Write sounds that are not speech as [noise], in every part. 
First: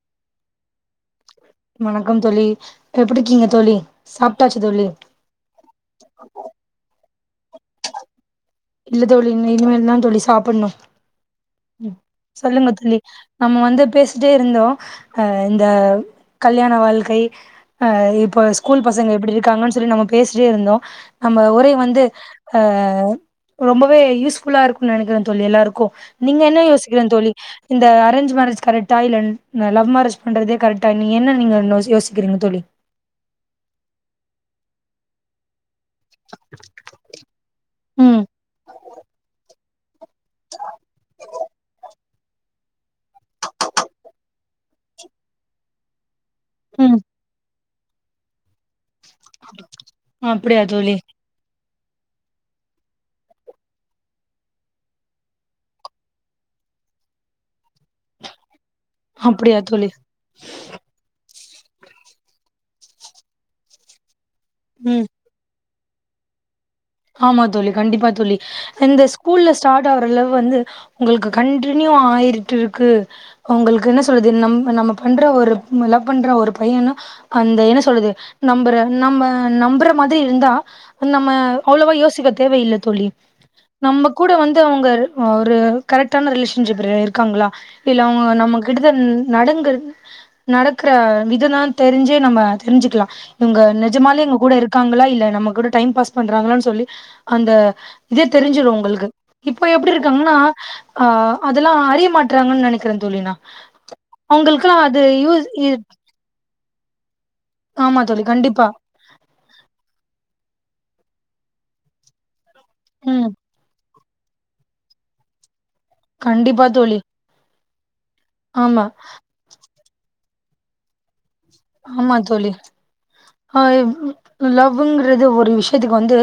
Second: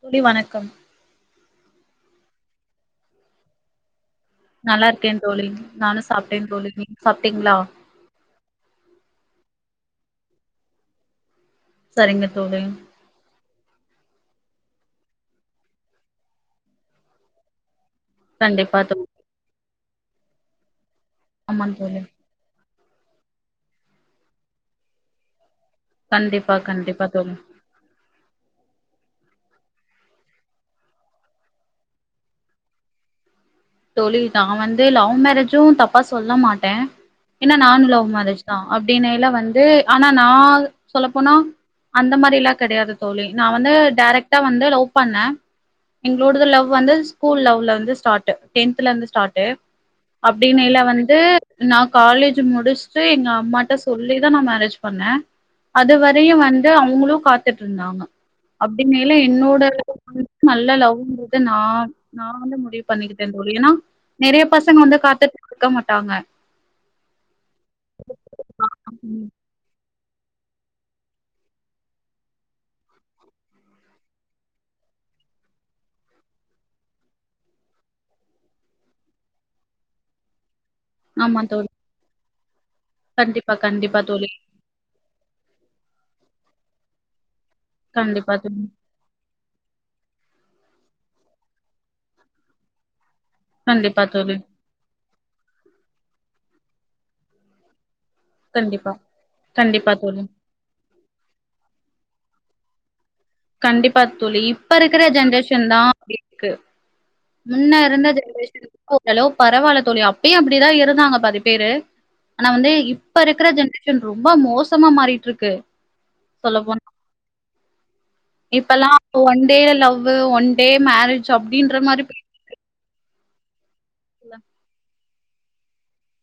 தோழி வணக்கம் வணக்கம் தோழி எப்புடிருக்கீங்க தோழி சாப் நல்லா இருக்கே தோழி நானூ சாப்பிட்டே தோழி நீங் சாப்டீங்களா இல்ல தோழி இனிமேல்லா தோழி சாப்பிட்ணூ ம் சொல்லுங்க தோழி நாம வந்து பேசிட்டே இருந்தோ அ இந்த கல்யாண வாழ்க்கை ஆ இப் இப்போ கண்டிப்பா ஸ்கூல் தோழி பசங்க எப்படி இருக்காங்கன்னு சொல்லி நம்ம பேசிட்டே இருந்தோ நம்ம ஆமா உரய தோழி வந்து ஆ ரொம்பவே யூஸ் ஃபுல்லா இருக்கூ நினைக்கிறே தோழி எல்லாருக்கூ நீங்க கண்டிப்பா என்ன கண்டிப்பா யோசிக்கிறங் தோழி இந்த அரேஞ் மேரேஜ் கரெக்டா இல்ல லவ் மேரேஜ் பண்றதே கரெக்டா நீங் என்ன நீங்க யோஸ் யோஸ்கீறிங்க தோலி தெழில் தா நா வந்து லவ் மேரேஜும் தப் பா சொல்ல மாட்டே ‌ஏனா நானூ லவ் ம் மேரேஜ் தா அப்டின்னய்ல வந்து ஆனா நா வந் சொல்ல போனா அந்த மாரில்லா கிடையாது தோழி நா வந்து டைரக்ட்டா வந்து லவ் பண்ணே எங்களோடுது லவ் வந்து ம் ஸ்கூல் லெவ்ல வந்து ஸ்ட்ராட்டு டென்தலந்து ஸ்டார்டு அப்டியா அப்டின்னைல தோழி வந்து நான் காலேஜ் முடிச்சுட்டு எங்க அம்மாட்ட சொல்லிதா நா மேரேஜ் பண்ணே அதுவரையூ வந்து அவங்களூ காத்துட் இருந்தாங்க அப்டினேல அப்டியா என்னோட தோழி வந்து நல் லவ்ங்கது நா நா வந்து முடிவு பண்ணிக் ஏன்னா நெறய பசங்க ம் வந்து காத்துட் இருக்க மாட்டாங்க ஆமா தோழி கண்டிப்பா தோழி இந்த ஸ்கூல்ல ஸ்டார்ட் ஆற லவ் வந்து உங்களுக்கு கண்டனியூ ஆயிட்டிருக்கு அவங்களுக்கு என்ன சொல்லுது நம் நம்ம பண்ற ஒரு லவ் பண்ற ஒரு பையன்னெ அந்த என்ன சொல்லுது நம்பற நம்ம நம்புற மாதிரி இருந்தா நம்ம ஆமா தோழி அவ்ளவ்வா யோசிக்க தேவையில்ல தொழி கண்டிப்பா கண்டிப்பா நம்ம தோழி கூட வந் ந்து அவங்க ஒரு கரெக்டான ரிலேஷன்ஷிப்ல இருக்காங்களா இல்ல அவங்க கண்டிப்பா தோழி நமக் கிட்ட இது நடந்து நடக்கிற விதனா நம்ம தெரிஞ்சு தெரிஞ்சுக்கலாம் இவங்க கண்டிப்பா நிஜமாலே தோழி நம்ம கூட இருக்காங்களா இல்ல நம்ம கூட டைம் பாஸ் பண்றாங்களான்னு சொல்லி அந்த இது தெரிஞ்சீடும் கண்டிப்பா உங்களுக்கு இப்ப எப்புடி கண்டிப்பா தோழி இருக்காங்கன்னா ஆ அதெல்லா அறிய மாட்டறாங்கன்னு நெனைக்கிறே தோழினா கண்டிப்பா தோழி இப்ப இருக்கிற ஜென்ரேஷன் இ தா க்கு முன்ன ஆமா இருந்த தோழி கண்டிப்பா ஜென்ரேஷன் ஓ ஹலோ பரவால்ல தோழி அப்பயு அப்டிதா இருந்தாங்க பாதி பேரு ஆனா வந்து இப்ப ம் இருக்கிற ஜென்ரே ரொம்ப மோசமா மாறிட்டு இருக்கு கண்டிப்பா தோழி ஆமா இப்பல்லா one day love one day marriage அப்டின்ற மாரி ஆமா போயிட்ருக்குல்ல தோழி அ லவ்ங்கிறது ஒரு விஷயத்துக்கு வந்து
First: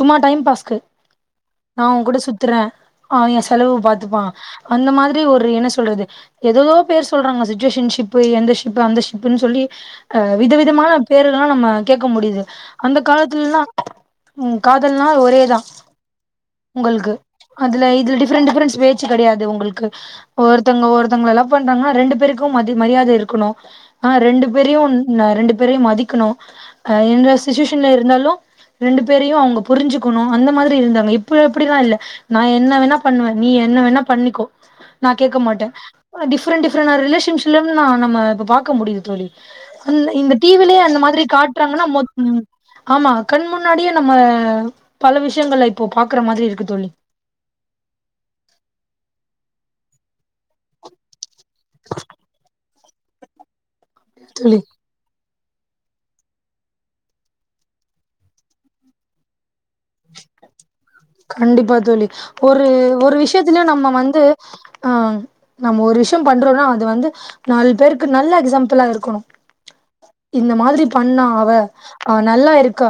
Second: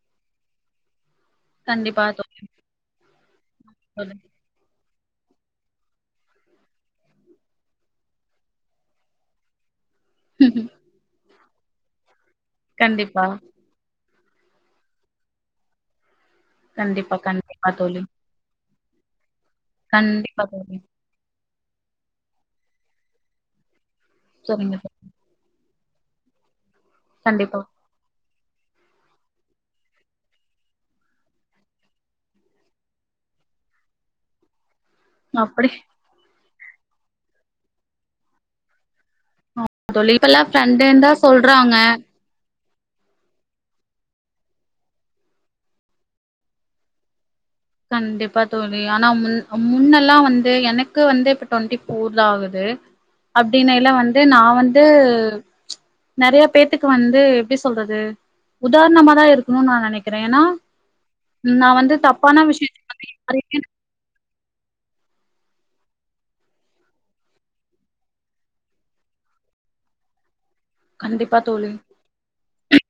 சும்மா டைம் பாஸ்க்கு நா உன் கண்டிப்பா கூட தோழி சுத்துறே அவன் ஏ செலவு தோழி பாரத்துப்பா அந்த மாதிரி ஒரு என்ன சொல்றது ஏததோ பேர் சொல்றாங்க சிச்சுவேஷன்ஷிப்பு எந்த ஷிப்பு அந்த ஷிப்புன்னு சொல்லி அ வித விதமான பேரெல்லா நம்ம கேட்க முடியுது அந்த கண்டிப்பா காலத்துலல்லா ம் காதல்னா ஒரேதா உங்களுக்கு கண்டிப்பா கண்டிப்பா அதுல தோழி இதுடி டிஃப்ரெண்ட் டிஃப்ரெண்ட்ஸ் பேச்சு கிடையாது உங்களுக்கு கண்டிப்பா தோழி ஒருத்தங்க ஒருத் லவ் பண்றாங்கன்னா ரெண்டு பேருக்கு மதி மரியாதை இருக்கணு ஆ ரெண்டு சரிங்க பேரையுன் தோழி னா ரெண்டு பேரையு மதிக்கணு அ எந்த கண்டிப்பா சிச்சுவேஷன்ல இருந்தாலு ரெண்டு பேரையு அவங்க புரிஞ்சுக்கணு அந்த மாதிரி இருந்தாங்க இப்ப அப்டிலா இல்ல நா என்ன வேணா பண்ணுவே நீ என்ன வேணா பண்ணிக்கோ நா கேட்க மாட்டே அப்டி டிப்ரெண்ட் டிஃப்ரெண்ட் ரிலேஷன்ஸ்ல நா நம்ம இப்ப பாக்க முடியுது தோழி அந்த தோழி இந்த இப்பல்லா டிவிலயே அந்த ஃப்ரெண்டுன்னு தா மாதிரி சொல்றாங்க காட்டுறாங்கன்னா மொத் ஆமா கண் முன்னாடியே நம்ம பல விஷயங்கள இப்போ பாக்குற மாதிரி இருக்கு தோழி கண்டிப்பா தோல்வி ஆனா முன் முன்னெல்லா வந்து எனக்கு வந்து இப்டி டொன்ட்டி ஃபோர் தா ஆகுது அப்டினல்ல வந்து நா தோழி வந்து நிறைய பேத்துக்கு வந்து எப்டி சொல்றது உதாரணமா தா இருக்கணும்னு நா நினைக்கிறே ஏன்னா நா கண்டிப்பா வந்து தோழி தப்பான ஒரு விஷயத்த ஒரு யாரையுமே விஷயத்திலயு நம்ம வந்து ஆ நம்ம ஒரு விஷயோ பண்றோன்னா அது வந்து நாலு பேருக்கு நல்ல எக்ஸாம்பிளா இருக்கணு இந்த மாதிரி பண்ணா கண்டிப்பா அவ தோழி அவ நல்லா இருக்கா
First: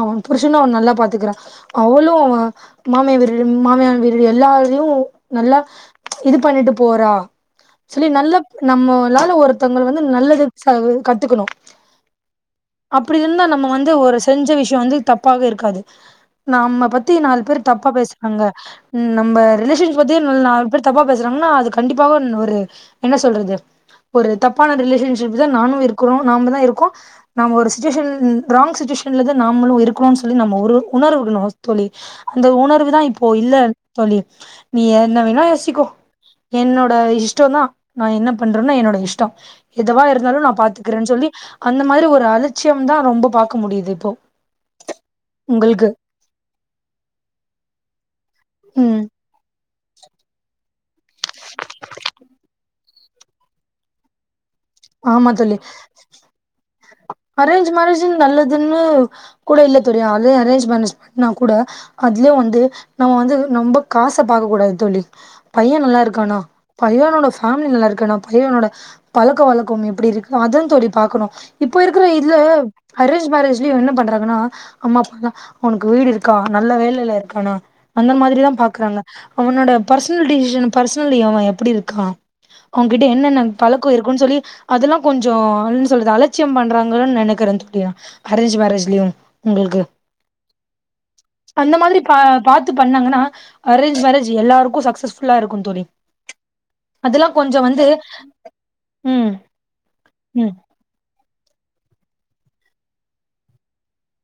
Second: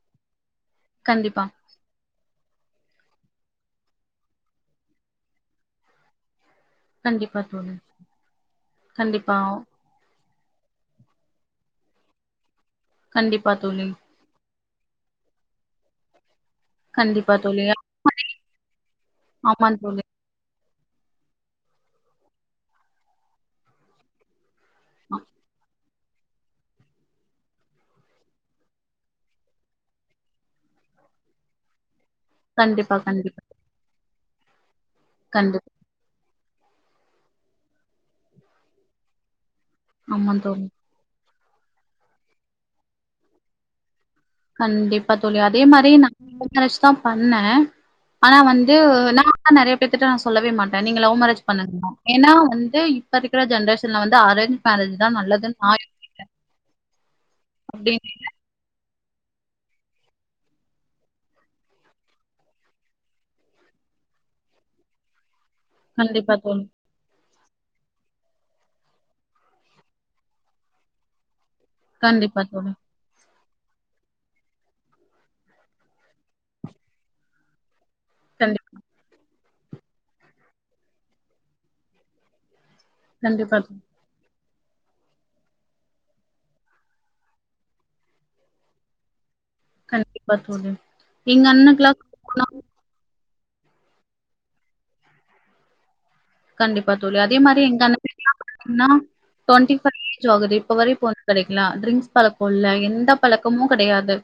அவன் புருஷனு அவள நல்லா பாத்துக்கிறா கண்டிப்பா அவளுமா மாமியா வீடு மாமியார் வீடு எல்லாரையு நல்லா இது பண்ணிட்டு போறா கண்டிப்பா தோழி சொல்லி நல்லா நம்ம எல்லாரு கண்டிப்பா ஒருத்தங்கள வந்து நல்லது செலவங்க கத்துக்கணு அப்டி இருந்தா கண்டிப்பா நம்ம தோழி வந்து ஒரு செஞ்ச விஷ்யோ வந்து தப்பாக இருக்காது நாம்ம பத்தி கண்டிப்பா நாலு பேர் தோழி தப்பா பேசுறாங்க நம்ம ஆமா ரிலேஷன்ஸ் தோழி பத் தி நாலு பேர் தப்பா பேசுறாங்கன்னா அது கண்டிப்பாக ஒரு என்ன சொல்றது ஒரு தப்பான ரிலேஷன்ஷிப் தா நானு இருக்கிறோ நாம தா இருக்கோ நம்ம ஒரு சுச்சுவேஷன் ராங் சுச்சுவேஷன்ல தான் நாமளு இருக்றோன்னு சொல்லி நம்ம ஒரு ஒரு உணர விடணு தோழி அந்த உணர்வு கண்டிப்பா தா இப்போ கண்டிப்பா இல்ல தோழி நீ என்ன வேணா கண்டிப்பா யோசிக்கோ என்னோட இஷ்டோ தா நா என்ன பண்றேணோ என்னோட இஷ்டோ எதுவா ஆமா இருந்தாலு நா தோழி பாத்துக் றேன்னு சொல்லி அந்த மாதிரி ஒரு அலட்சியோ தா ரொம்ப பார்க்க முடியுது இப்போ கண்டிப்பா தோழி அதே உங்களுக்கு மாதிரி நான் இத வச்சு தா பண்ணே ஆனா வந்து ம் நா ஆனா நா நறைய பேத்துட்ட நா சொல்லவே மாட்டே நீங்க லவ் மேரேஜ் பண்ண ஏன்னா வந்து இப்ப இருக்கிற ஜென்ரேஷன்ல வந்து அரேஞ் ஆமா சொல்லி அரேஞ்ச் மேரேஜ் அப்டின்னு நல்லதுன்னு கூட இல்ல தோழி அதே அரேஞ்ச் மேரேஜ்னா கூட அதுலயே வந்து நம்ம வந்து ரொம்ப காச பாக்க கூடாது தோழி பையன் நல்லா கண்டிப்பா இருக்கானா தோழி பையனோட ஃபேமிலி நல்லா இருக்கானா பையனோட பழக்க வழக் கோ எப்டி இருக்கு அதா தோழி பார்க்கணு இப்போ இருக்கிற இதுல கண்டிப்பா தோழி அரேஞ் மேரஜ்லயு என்ன பண்றாங்கன்னா அம்மா அதா உனக்கு வீடு இருக்கா நல்ல வேலைலருக்கானா அந்த மாதிரிதா கண்டிப்பா பாக்குறாங்க அவனோட பர்சனல் டிசிஷன் பர்சனலி அவன் எப்டிருக்கான் அவன்கிட்ட என்னன்ன கண்டிப்பா தோழி பழக்கோ இருக்குனு சொல்லி அதெல்லா கொஞ்சோ அனு சொல்லறது அலட்சியம் பண்றாங்கன்னு நெனைக்கிறே தோழி அரேஞ்ச் மேரேஜ்லயு உங்களுக்கு கண்டிப்பா தோழி எங்க அந்த அண்ணனுக்குலா மாதிரி பா போனா பா த்து பண்ணாங்கன்னா அரேஞ்ச் மேரேஜ் எல்லாருக்கு சக்சஸ்ஃபுல்லா இருக்கும் தோழி கண்டிப்பா தோழி அதெல்லா அதே கொஞ்சோ மாதிரி வந்து எங்கனா [inaudible] ங்னா ம் டொண்டி [unintelligible] ஏஜ் ம் ஆகுது இப்ப வரை பொண்ணு கெடைக்கல ட்ரிங்க்ஸ் பழக்கோ இல்ல எந்த பழக்கமு கெடையாது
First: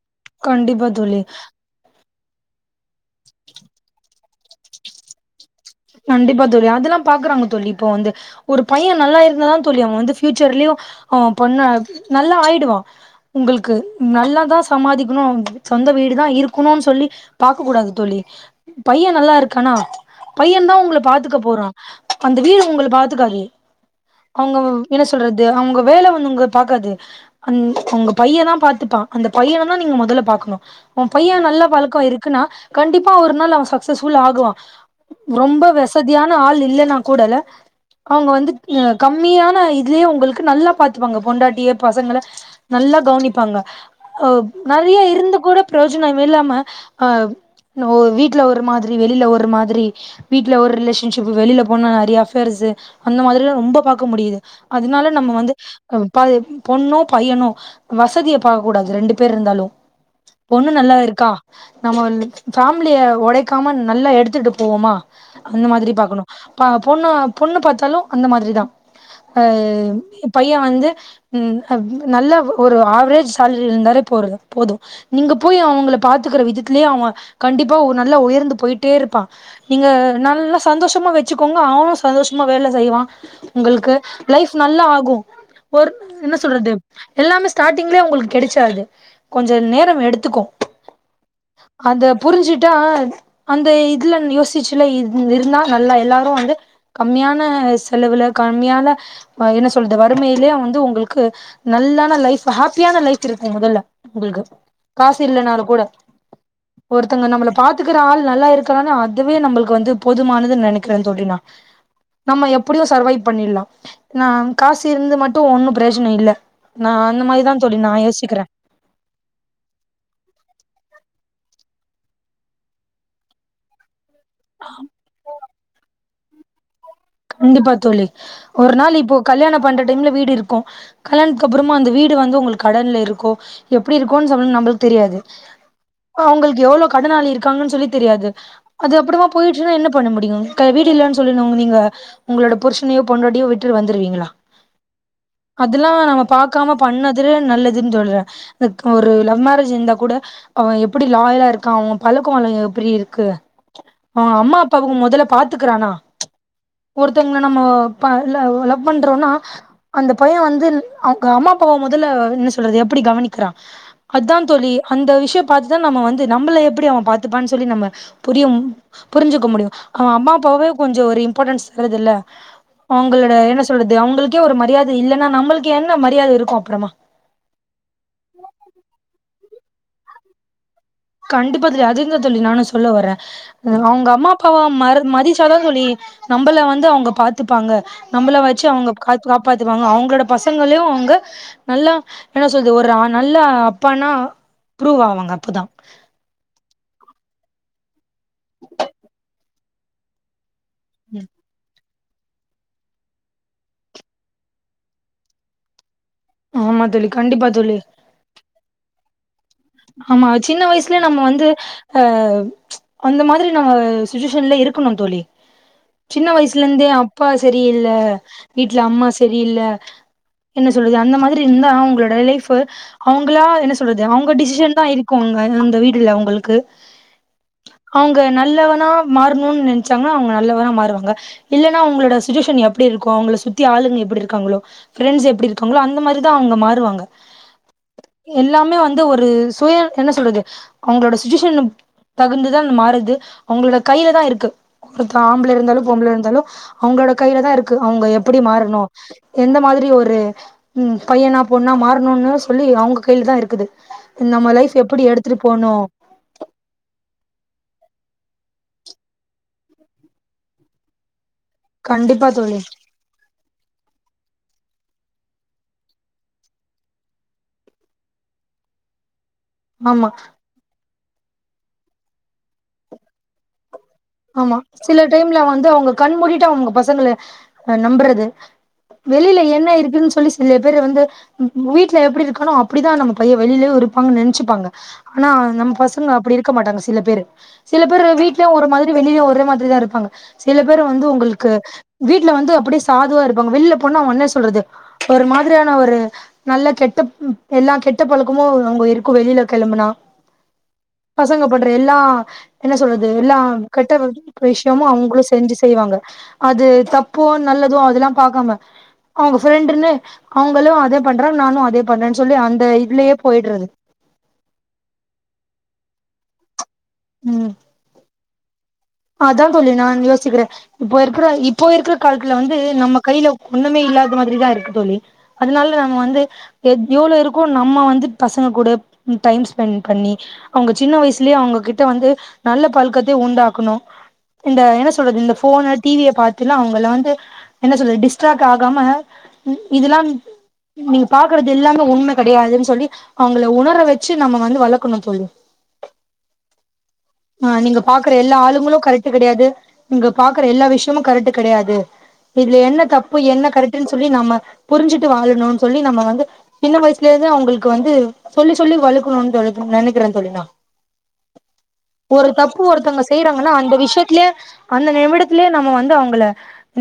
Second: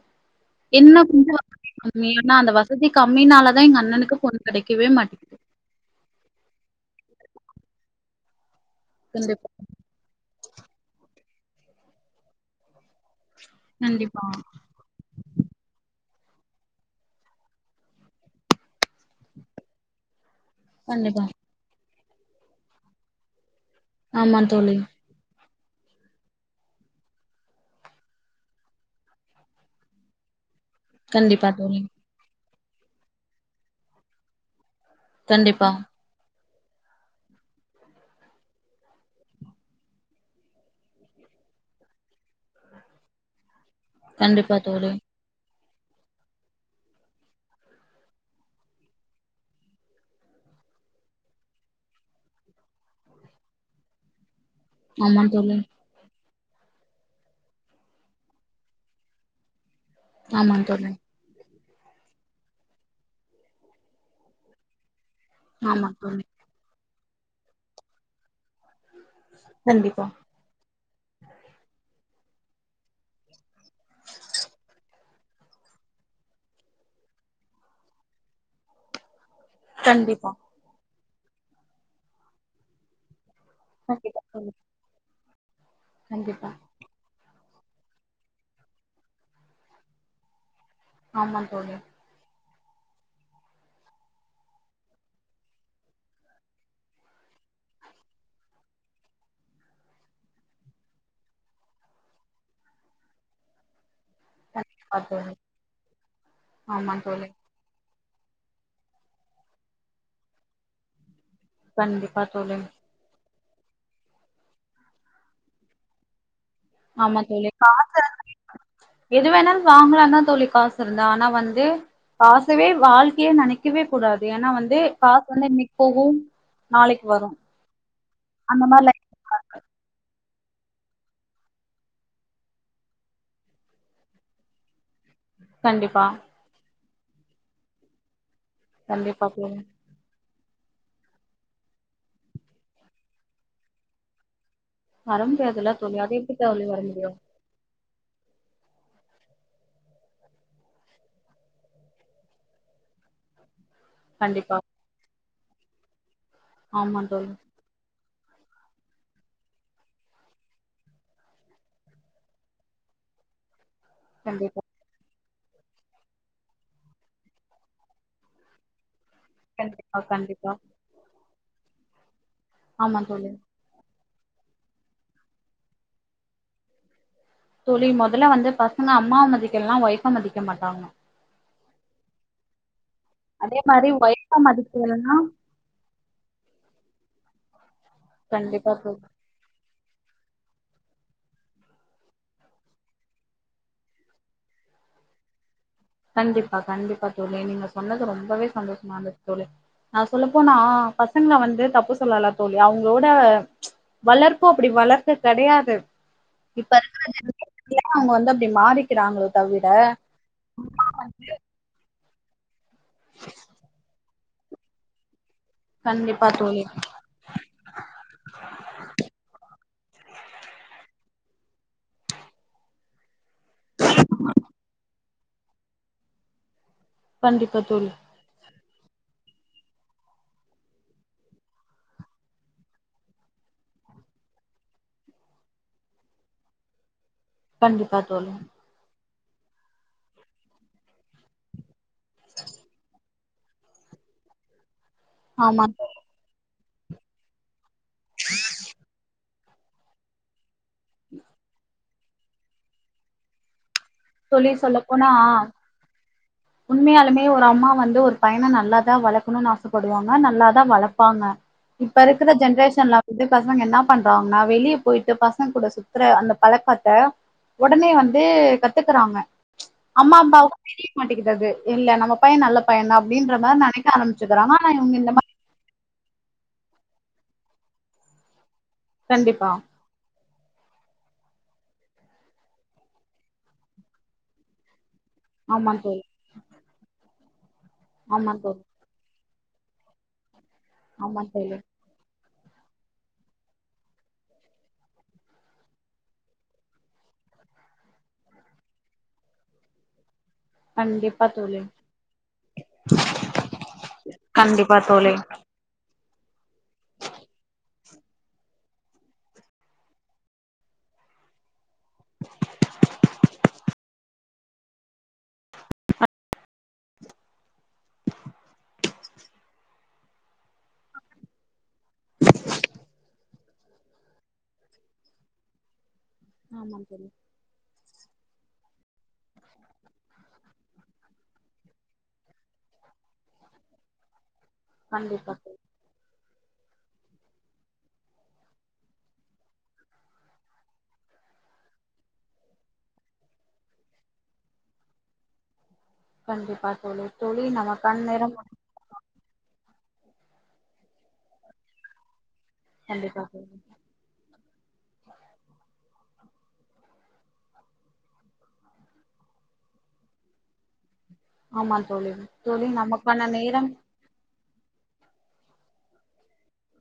கண்டிப்பா என்ன தோழி கொஞ்சோ வசதி கம்மி ஆனா அந்த வசதி கம்மினாலதா எங்க அண்ணனுக்கு பொண்ணு கிடைக்கவே மாட்டிக்குது கண்டிப்பா தோழி அதெல்லா பாக்குறாங்க தோழி இப்போ வந்து ஒரு பையே நல்லா கண்டிப்பா இருந்தாலான் தோழி அவுங்க வந்து ஃபூச்சர்லயு அவன் பொண்ணு நல்லா ஆயிடுவான் உங்களுக்கு கண்டிப்பா நல்ல தா சமாதிக்கணு சொந்த வீடுதா இருக்கணும்னு சொல்லி பாக்க கூடாது தோழி பையே நல்லாருக்கானா பையன் தா உங்கள கண்டிப்பா பாத்துக்க போறா அந்த வீடு உங்கள பாத்துக்காது ஆமா அவங்க தோழி என்ன சொல்றது அவுங்க வேல வந்து உங்கள பாக்காது அ உங்க பையேந்தா உங்ள பாத்துப்பான் அந்த பையன தா நீங்க முதல்ல பாக்னு ஒ பையெ கண்டிப்பா நல்லா தோழி பழக்கோ இருக்குன்னா கண்டிப்பா ஒரு நாள் அவன் சக்சஸ்ஃபுல் ஆகுவான் ரொம்ப கண்டிப்பா வெஸ் சதியான ஆள் இல்லன்னா கூட அவுங்க வந்து அ கம்மியான இதுலயே உங்களுக்கு நல்லா பாத்துப்பாங்க பொண்டாட்டிய பசங்கள நல்லா கவனிப்பாங்க அ கண்டிப்பா தோழி நெறைய இருந்து கூட பிரயோஜனமே இல்லாம ஆ வீட்ல ஒரு மாதிரி வெளில ஒரு மாதிரி வீட்ல ஒரு ரிலேஷன்ஷிப்பு வெளில போனா நெறைய அஃபேயர்ஸு அந்த மாதிரி எல்லாம் ரொம்ப பாக்க முடிது அதனால ஆமா நம்ம வந்து தோழி ஒ பய் பொண்ணோ பையனோ வசதிய பாக்க கூடாது ரெண்டு பேர்ருந்தாலு ஆமா பொண்ணு தோழி நல்லா இருக்கா நம்மன் ஃபேமிலிய உடைக்காம நல்லா எடுத்துட்டு போகுமா அந்த ஆமா மாதிரி தோழி பாகக்கணு ப பொண்ணு பொண்ணு பாத்தாலு அந்த மாதிரிதா அ கண்டிப்பா பையே வந்து ம் ஆ நல்ல ஒரு ஆவரேஜ் சாலரி இருந்தாலே போறத போது நீங்க போய் அவங்கள பாத்துக்குற விதத்துலே அவன் கண்டிப்பா ஒரு நல்லா உயர்ந்து போயிட்டேருப்பா நீங்க கண்டிப்பா நல்லா சந்தோஷமா வச்சுக்கோங்க அவனு சந்தோஷமா வேல செய்வா உங்களுக்கு கண்டிப்பா தோழி லைஃப் நல்லா ஆகு ஒரு என்ன கண்டிப்பா சொல்றது எல்லாமே ஸ்டார்ட்டிங்லே உங்களுக்கு கிடைச்சாது கொஞ்சோ நேரம் எடுத்துக்கும் ஆமா தோழி அத புரிஞ்சுட்டா அந்த இதுல யோசிச்சுல இருந்தா நல்லா எல்லாரு வந்து கம்மியான செலவுல கம்மியான அ என்ன சொல்றது வறுமைலே வந்து உங்களுக்கு நல்லான லைஃப் ஹாப்பியான லைஃப் இருக்கு மொதல்ல உங்களுக்கு கண்டிப்பா காசு தோழி இல்லனாலு கூட ஆமா தோழி ஒருத்தங்க நம்மள பாத்துக்கிற ஆள் நல்லா இருக் கான அதுவே நம்ளுக்கு வந்து போதுமானது நெனைக்கிறேன் தோழி நா கண்டிப்பா நம்ம தோழி எப்டியு சர்வைவ் பண்ணீர்லா ஆ காசு இருந்து மட்டு ஒன்னு பிரயோஜனம் இல்ல நா ஆமா அந்த மாதிரிதா தோழி நா காசு யோசிக்குறே எது வேணாலு வாங்கலாந் தா தோழி காசு இருந்தா ஆனா வந்து காசவே வாழ்க்கையா நெனைக்க வே கூடாது ஏனா வந்து காசு வந்து இன்னிக்கு போகு நாளைக்கு வரு கண்டிப்பா தோழி அந்த ஒரு மாரி நாள் லைஃப் இப்போ கல்யாணம் பண்ற டைம்ல வீடுருக்கு கல்யானத்துக் அப்புறமா அந்த வீடு வந்து உங்களுக்கு கடன்ல இருக்கோ எப்டி இருக்கோன்னு சொல்ல நம்ளுக்கு தெரியாது கண்டிப்பா உங்களுக்கு எவ்வளவு கடன்னாளி இருக்கான்னு சொல்லித் தெரியாது அது கண்டிப்பா அப்டிமா தோழி போயிடுச்சுன்னாஎன்ன பண்ண முடியு க வீடு இல்லன்னு சொல்லனு நீங்க உங்களோட புருஷனையோ பொண்டாடியோ விட்டு வந்தடுவீங்கள வர முடியாதுல்லா தோழி அது எப்டி தோழி பாக்காம வர முடியு பண்ணது நல்லதுன்னு சொல்றே ஒரு லவ் மேரேஜ் இருந்தா கூட அவ எப்டி லாயலா இருக்கா அவ பழக்கவழக்கோ எப்டி இருக்கு அவ கண்டிப்பா அம்மா அப்பாவுக்கு முதல்ல பாத்துக்கறானா ஆமா தோழி ஒருத்தவங்க நம்மோ ப லவ் பண்றோம்னா அந்த பையன் வந்து அவங்க அம்மா அப்பாவை மொதல்ல என்ன சொல்றது எப்டி கவனிக்கிறா அதுதா கண்டிப்பா தோழி அந்த விஷயம் பாத்துதா நம்ம வந்து நம்மள எப்டி அவ பாத்துப்பான்னு சொல்லி நம்ம புரியும் புரிஞ்சுக்க முடியு கண்டிப்பா அவ அம்மா கண்டிப்பா அப்பாவே கொஞ்சோ ஒரு இம்பார்ட்டன்ஸ் தரதது இல்ல ஆமா தோழி அவங்களோட என்ன சொல்லறது அவங்களுக்கே ஒரு மரியாதை இல்லைன்னா நம்மளுக்கு என்ன மரியாதை இருக்கு அப்புறமா தோழி மொதல்ல வந்து பசங்க அம்மாவை மதிக்கலன்னா ஒய்ஃப்பா மதிக்க மாட்டாங்க கண்டிப்பா தோழி அதுதா தோழி நானு சொல்ல வரேன் அதே அ மாரி அவங்க அம்மா ஒய்ஃப அப்பாவ மற மதிக்கலனா மதி ச்சாதா தோழி நம்மளை வந்து அவ்ங்க பாத்துப்பாங்க நம்மளை வச்சு கண்டிப்பா அவங்க தோழி கத்து காப்பாத்துவாங்க அவங்களோட பசங்களையும் அவங்க நல்லா என்ன சொல்லறது ஒரு நல்லா அப்பானா ப்ரூவ் ஆவாங்க அப்பதா கண்டிப்பா கண்டிப்பா தோழி நீங்க சொன்னது ரொம்பவே சந்தோஷமா இருந்தது தோழி நா சொல்லப்போனா பசங்களை வந்து தப்பு சொல்லல தோழி அவங்களோட வளர்பு அப்டி வளர்க்க கெடையாது இப்ப ஆமா இருக்கற தோழி கண்டிப்பா தோழி ஜென்ரேஷன் அவங்க வந்து அப்டி மாறிக்கிறாங்கள தவிர ஆமா சின்ன வயசுல நம்ம வந்து அ அந்த மாரி நம்ம சுச்சுவேஷன்ல இருக்கணு தோழி கண்டிப்பா சின்ன தோழி வயசுல இருந்தே அப்பா சரியில்ல வீட்டுல அம்மா சரியில்ல என்ன சொல்றது அந்த மாரி இருந்தா அவங்களோட லைஃப் அவங்களா என்ன சொல்றது அவங்க டிச சிசன்தா இருக்கும் அங்க அந்த வீடுல அவங்களுக்கு கண்டிப்ப தோழி அவங்க நல்லவனா மாறணும்னு நினச்சாங்கன்னா அவங்க நல்லவனா மாறுவாங்க இல்ன்னா அவங்களோட சுச்சுவேஷன் எப்டி இருக்கும் அவங்கள சுத்தி ஆளுங்க எப்டி இருக்காங்களோ பிரெண்ட்ஸ் எப்டி இருக்காங்களோ அந்த மாரிதா அவங்க மாறுவாங்க கண்டிப்பா தோழி எல்லாமே வந்து ஒரு சுய என்ன சொல்றது அவங்களோட சுச்சுவேஷன் தகுந்துதா மாறுது அவங்களோட கையில தா இருக்கு ஒருத்த ஆம்பளை ஆமா இருந்தாலு பொம்பள் இருந்தாலு அவங்களோட கையில தா இருக்கு அவங்க எப்டி மாறணு எந்த மாதிரி ஒரு ம் பையனா பொண்ணா மாறணுன்னனு சொல்லி அவங்க கையில தா இருக்குது தோழி நம்ம லைஃப் சொல்லப் எப்படி போனா எடுத்துட்டு போணு உண்மையாலுமே ஒரு அம்மா வந்து ஒரு பையனை நல்லாதா வளக்கணும்னு ஆசைப்படுவாங்க நல்லாதா வளப்பாங்க இப்ப கண்டிப்பா இருக்கிற தோழி ஜென்ரேஷன்ல வந்து பசங்க என்ன பண்றாங்கன்னா வெளியே போயிட்டு பசங்க கூட சுத்துற அந்த பழக்காத்தை உடனே வந்து கத்துக்குறாங்க ஆமா அம்மாப்பாவு தெரிய மாட்டிங்குது அது இல்ல நம்ம பைய நல்ல பைய தா அப்டின்ற மாரி நெனைக்கன் ஆமா சில டைம்ல வந்து அவங்க கண் மூடிட்டு அவங்க பசங்கள அ நம்பறது வெளியில கண்டிப்பா என்ன இருக்குன்னு சொல்லி சில பேரு வந்து வீடல எப்டி இருக்கணு அப்டிதா நம்ம பைய வெளியிலேயே இருப்பாங்குன்னு நெனைச்சுப்பாங்க ஆனா நம்ம ஆமா தோழி பசங்க அப்டி இருக்க மாட்டாங்க சில பேரு சில பேரு ஆமா வீட்லயு தோழி ஒரு மாரி வெளியு ஒரே மாதிரி தா இருப்பாங்க சில பேரு வந்து ஆமா உங்களுக்கு தோழி வீட்ல வந்து அப்டியே சாதுவா இருப்பாங்க வெளில போனா ஒன்னே சொல்றது ஒரு மாதிரியான ஒரு நல்ல கெட்ட எல்லா கெட்டா பழக்கமு அங்க இருக்கு வெளியில கெளம்புனா கண்டிப்பா பசங்க தோழி பண்ற எல்லா என்ன சொல்றது எல்லாம் கெட்ட கண்டிப்பா விஷயமு தோழி அவுங்களு செஞ்சு செய்வாங்க அது தப்போ நல்லதோ அதுல்லா பாக்காம அவுங்க ஃப்ரெண்டுன்னு அவுங்களு அதே பண்றாங் நானு அதே பண்றேன்னு அந்த இதுலயே போயிட்றது [inaudible] ம் அதா தோழி நான் யோஸ் ச்சுக்கிற இப்போ இருக்கிற இப்போ இருக்கிற காலத்துல வந்து நம்ம கையில ஒண்ணுமே இல்லாத மாதிரிதா இருக்கு தோழி அதனால நம்ம வந்து ஆமா தோழி எவ்ளோ இருக் கு நம்ம வந்து பசங்க கூட டைம் ஸ்பென்ட் பண்ணி அவங்க சின்ன வயசுலேயே அவங்ககிட்ட வந்து நல்ல பழக்கத்தை உண்டாக்கணு இந்த என்ன சொல்றது கண்டிப்பா இந்த தோழி ஃபோனு டிவிய பாத்து அவங்கள வந்து என்ன சொல்லது டிஸ்ட்ராக்ட் ஆகாம இதுல்லா நீங்க பாக்குறது எல்லாமே உண்ம கெடையாதுன்னு சொல்லி அவங்கள உணர வச்சு நம்ம வந்து வளக்கணு தோழி [inaudible] கண்டிப்பா தோழி ஆ நீங்க நமக்கான பாக்குற நேரம் எல்லா முடிஞ் ஆளுங்களு கரெக்ட் கிடையாது இங்க பாக்குற எல்லா விஷயமு கரெக்ட் கிடையாது இதுல என்ன தப்பு கண்டிப்பா தோழி என்ன கரெக்ட்ன்னு சொல்லி நம்ம புரிஞ்சுட்டு வாழணுனு சொல்லி நம்ம வந்து சின்ன வயசுல இருந்து அவங்களுக்கு வந்து சொல்லி சொல்லி வளக்கணுனு [unintelligible] நெனைக்கிற தோழி நா ஆமா தோழி தோழி நமக்கான நேரம் விஷயத்திலே அந்த நிமிடத்திலே நம்ம வந்து அவுங்கள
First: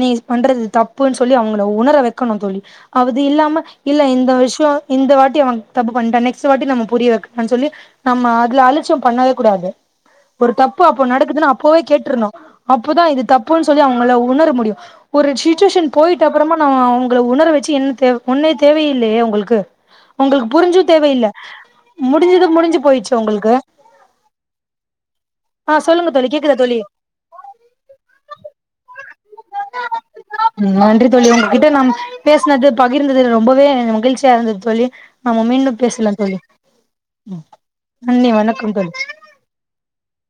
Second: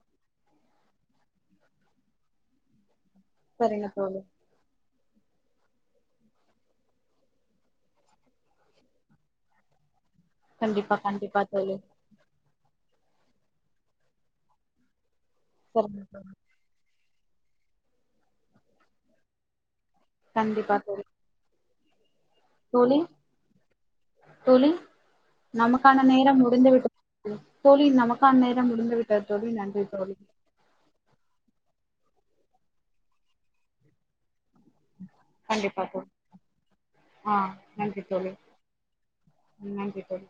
நீ பண்றது தப்புன்னு சொல்லி அவுங்கள உணர வைக்கணு தோழி அது இல்லாம சரிங்க இல்ல தோழி இந்த விஷ்யோ இந்த வாட்டி அவ தப்பு பண்ணிட்டா நெக்ஸ்ட் வாட்டி நம்ம புரிய வைக்கனு சொல்லி நம்ம அதுல அலட்சியோ பண்ணவே கூடாது ஒரு தப்பு கண்டிப்பா அப்ப கண்டிப்பா நடக்குதுன்னா அப்ப தோழி கேட்ருனு அப்போதா இது தப்புன்னு சொல்லி அவங்கள உணர முடியு ஒரு சிட்டுவேஷன் சரிங்க போய்ட்ட தோழி அப்புறமா ந அவுங்கள உணர வச்சி என்ன தேவ் ஒன்னு தேவையே இல்லையே உங்களுக்கு உங்களுக்கு கண்டிப்பா புரிஞ்சு தோழி தேவையில்ல முடிஞ்சுது முடிஞ்சு தோழி போய்ச்சு உங்களுக்கு தோழி ஆ நமக்கான சொல்லுங்க தோழி கேக் நேரம் முடிந்து விட்டது தோழி நமக்கான நேரம் முடிந்து விட்டது தோழி நன்றி தோழி நன்றி தோழி உங்கிட்ட நாம் பேசுனது பகிர்ந்தது ரொம்பவே மகிழ்ச்சியா இருந்தது தோழி நம்ம மீண்டும் பேசலா தோழி ஆ நன்றி வணக்கம் தோழி ம் நன்றி தோழி